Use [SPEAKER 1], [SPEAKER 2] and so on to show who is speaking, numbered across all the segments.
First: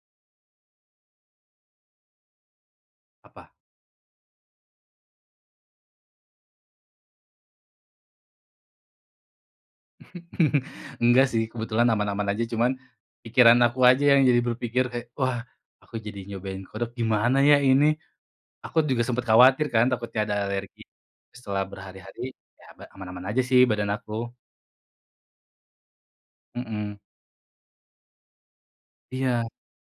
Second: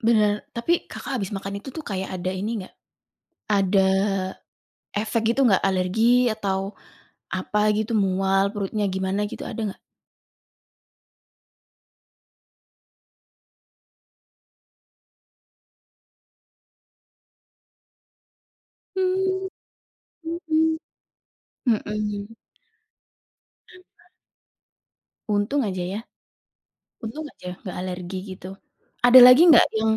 [SPEAKER 1] Benar, tapi Kakak habis makan itu tuh kayak ada ini nggak?
[SPEAKER 2] Apa?
[SPEAKER 1] Ada, efek gitu gak, alergi atau apa gitu mual perutnya gimana gitu ada nggak?
[SPEAKER 2] Enggak sih, kebetulan aman-aman aja, cuman pikiran aku aja yang jadi berpikir kayak, wah, aku jadi nyobain kodok gimana ya ini. Aku juga sempet
[SPEAKER 1] Mmm.
[SPEAKER 2] khawatir kan takutnya ada
[SPEAKER 1] Mhm.
[SPEAKER 2] alergi. Setelah berhari-hari,
[SPEAKER 1] Mhm.
[SPEAKER 2] ya ma aman-aman aja sih badan aku.
[SPEAKER 1] Untung aja ya.
[SPEAKER 2] Mhm.
[SPEAKER 1] Untung aja gak alergi gitu. Ada lagi
[SPEAKER 2] Iya.
[SPEAKER 1] nggak, yang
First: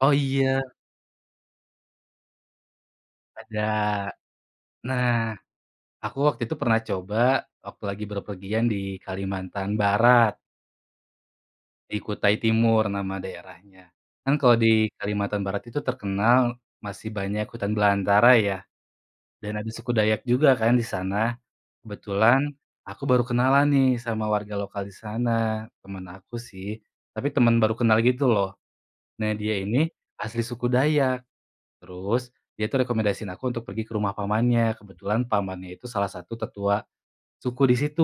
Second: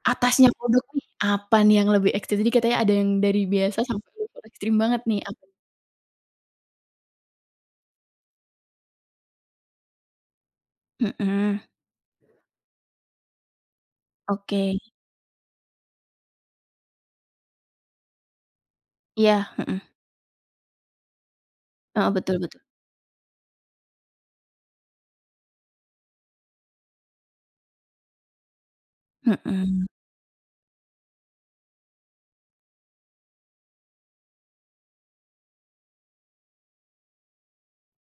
[SPEAKER 2] Oh,
[SPEAKER 1] atasnya
[SPEAKER 2] iya.
[SPEAKER 1] kodok nih apa nih yang lebih ekstrim? Tadi katanya ada yang dari
[SPEAKER 2] Ada.
[SPEAKER 1] biasa sampai level ekstrim banget
[SPEAKER 2] Nah,
[SPEAKER 1] nih, apa
[SPEAKER 2] aku waktu itu pernah coba waktu lagi berpergian di Kalimantan Barat.
[SPEAKER 1] Mhm.
[SPEAKER 2] Di Kutai Timur nama daerahnya. Kan kalau
[SPEAKER 1] Oke.
[SPEAKER 2] di Kalimantan Barat itu terkenal masih banyak hutan belantara ya,
[SPEAKER 1] Iya,
[SPEAKER 2] dan ada
[SPEAKER 1] mhm.
[SPEAKER 2] suku Dayak juga kan di sana.
[SPEAKER 1] Heeh, betul
[SPEAKER 2] Kebetulan
[SPEAKER 1] betul.
[SPEAKER 2] aku baru kenalan nih sama warga lokal di sana, teman aku sih, tapi teman baru kenal gitu loh. Nah dia
[SPEAKER 1] Mhm.
[SPEAKER 2] ini asli suku Dayak, terus dia itu rekomendasiin aku untuk pergi ke rumah pamannya, kebetulan pamannya itu salah satu tetua suku di situ,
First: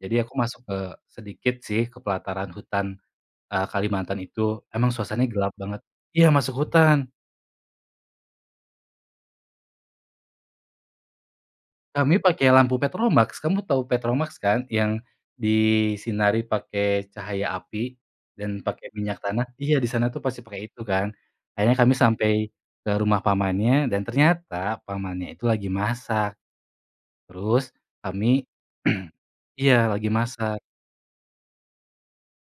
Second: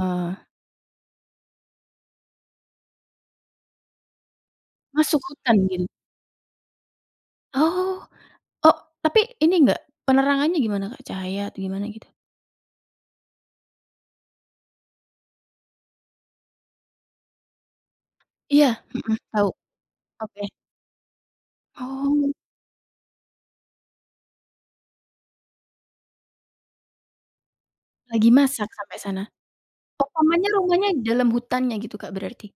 [SPEAKER 2] jadi aku masuk ke sedikit sih ke pelataran hutan, eee, Kalimantan itu, emang
[SPEAKER 1] Masuk
[SPEAKER 2] suasananya gelap
[SPEAKER 1] hutan
[SPEAKER 2] banget.
[SPEAKER 1] gitu?
[SPEAKER 2] Iya, masuk hutan.
[SPEAKER 1] Oh, o tapi ini enggak, penerangannya gimana Kak? Cahaya atau gimana gitu?
[SPEAKER 2] Kami pakai lampu petromaks, kamu tahu petromaks kan? Yang disinari pakai cahaya api dan
[SPEAKER 1] Iya,
[SPEAKER 2] pakai
[SPEAKER 1] mhm,
[SPEAKER 2] minyak tanah.
[SPEAKER 1] tau,
[SPEAKER 2] Iya di sana tuh masih
[SPEAKER 1] oke.
[SPEAKER 2] pakai itu kan, akhirnya kami sampai
[SPEAKER 1] Oh.
[SPEAKER 2] ke rumah pamannya dan ternyata pamannya itu lagi masak. Terus,
[SPEAKER 1] Lagi
[SPEAKER 2] kami
[SPEAKER 1] masak sampai sana.
[SPEAKER 2] iya,
[SPEAKER 1] Oh,
[SPEAKER 2] lagi
[SPEAKER 1] pamannya
[SPEAKER 2] masak.
[SPEAKER 1] rumahnya dalam hutannya gitu Kak berarti?